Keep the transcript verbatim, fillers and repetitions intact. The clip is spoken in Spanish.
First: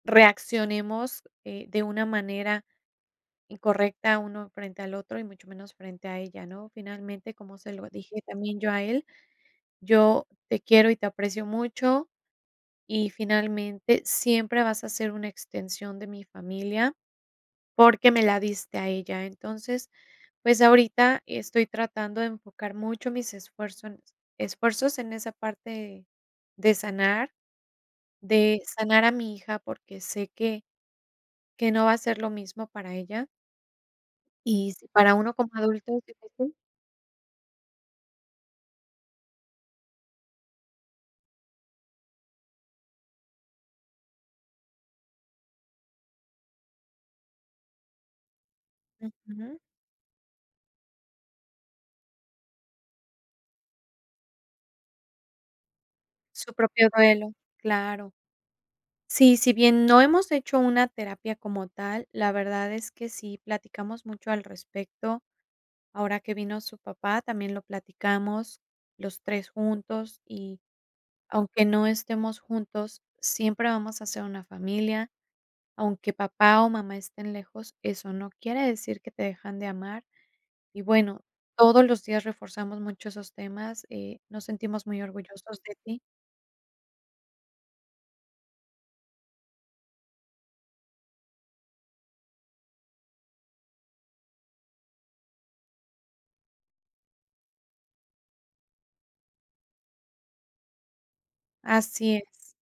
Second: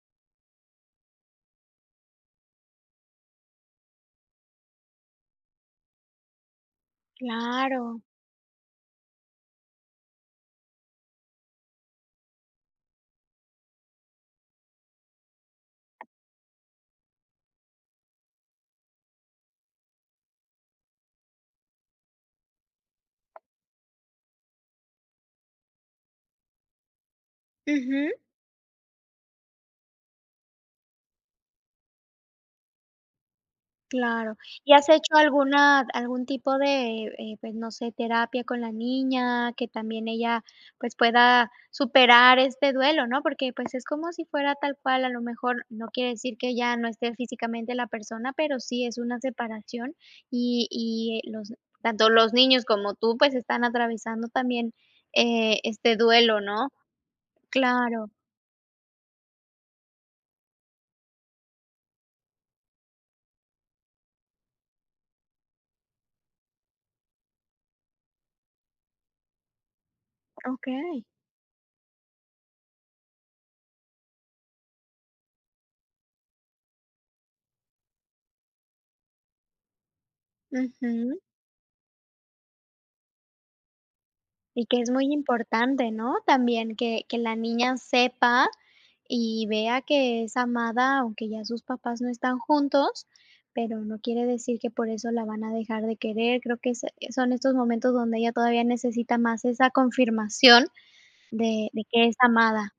Reaccionemos, eh, de una manera incorrecta uno frente al otro y mucho menos frente a ella, ¿no? Finalmente, como se lo Claro. dije también yo a él: “Yo te quiero y te aprecio mucho y, finalmente, siempre vas a ser una extensión de mi familia porque me la diste a ella”. Entonces, pues ahorita estoy tratando de enfocar mucho mis esfuerzo en esfuerzos en esa parte de sanar, Ujú. de sanar a mi hija, porque sé que que no va a ser lo mismo para ella Claro. ¿Y y has si para hecho uno como alguna adulto es algún difícil tipo de, eh, pues, no sé, terapia con la niña, que también ella, pues, pueda superar este duelo, no? Porque, pues, es como si fuera tal cual. A lo mejor no quiere decir que ya no esté físicamente la persona, pero sí es una Ujú. separación y y, eh, los tanto los niños como tú, pues, están atravesando también, eh, este duelo, Su ¿no? propio duelo, Claro. claro. Sí, si bien no hemos hecho una terapia como tal, la verdad es que sí, platicamos mucho al respecto. Ahora que vino su papá, también lo platicamos los tres juntos: "Y Okey. aunque no estemos juntos, siempre vamos a ser una familia, aunque papá o mamá estén lejos, eso no quiere decir que te dejan de amar". Y, Ujú. bueno, todos los días reforzamos mucho esos temas, eh: "Nos Y que sentimos es muy muy orgullosos de importante, ti". ¿no? También que que la niña sepa y vea que es amada, aunque ya sus papás no están juntos, pero no quiere decir que por eso la van a dejar de querer. Creo que ese, son estos momentos donde ella todavía necesita más esa confirmación de de que es Así es. amada.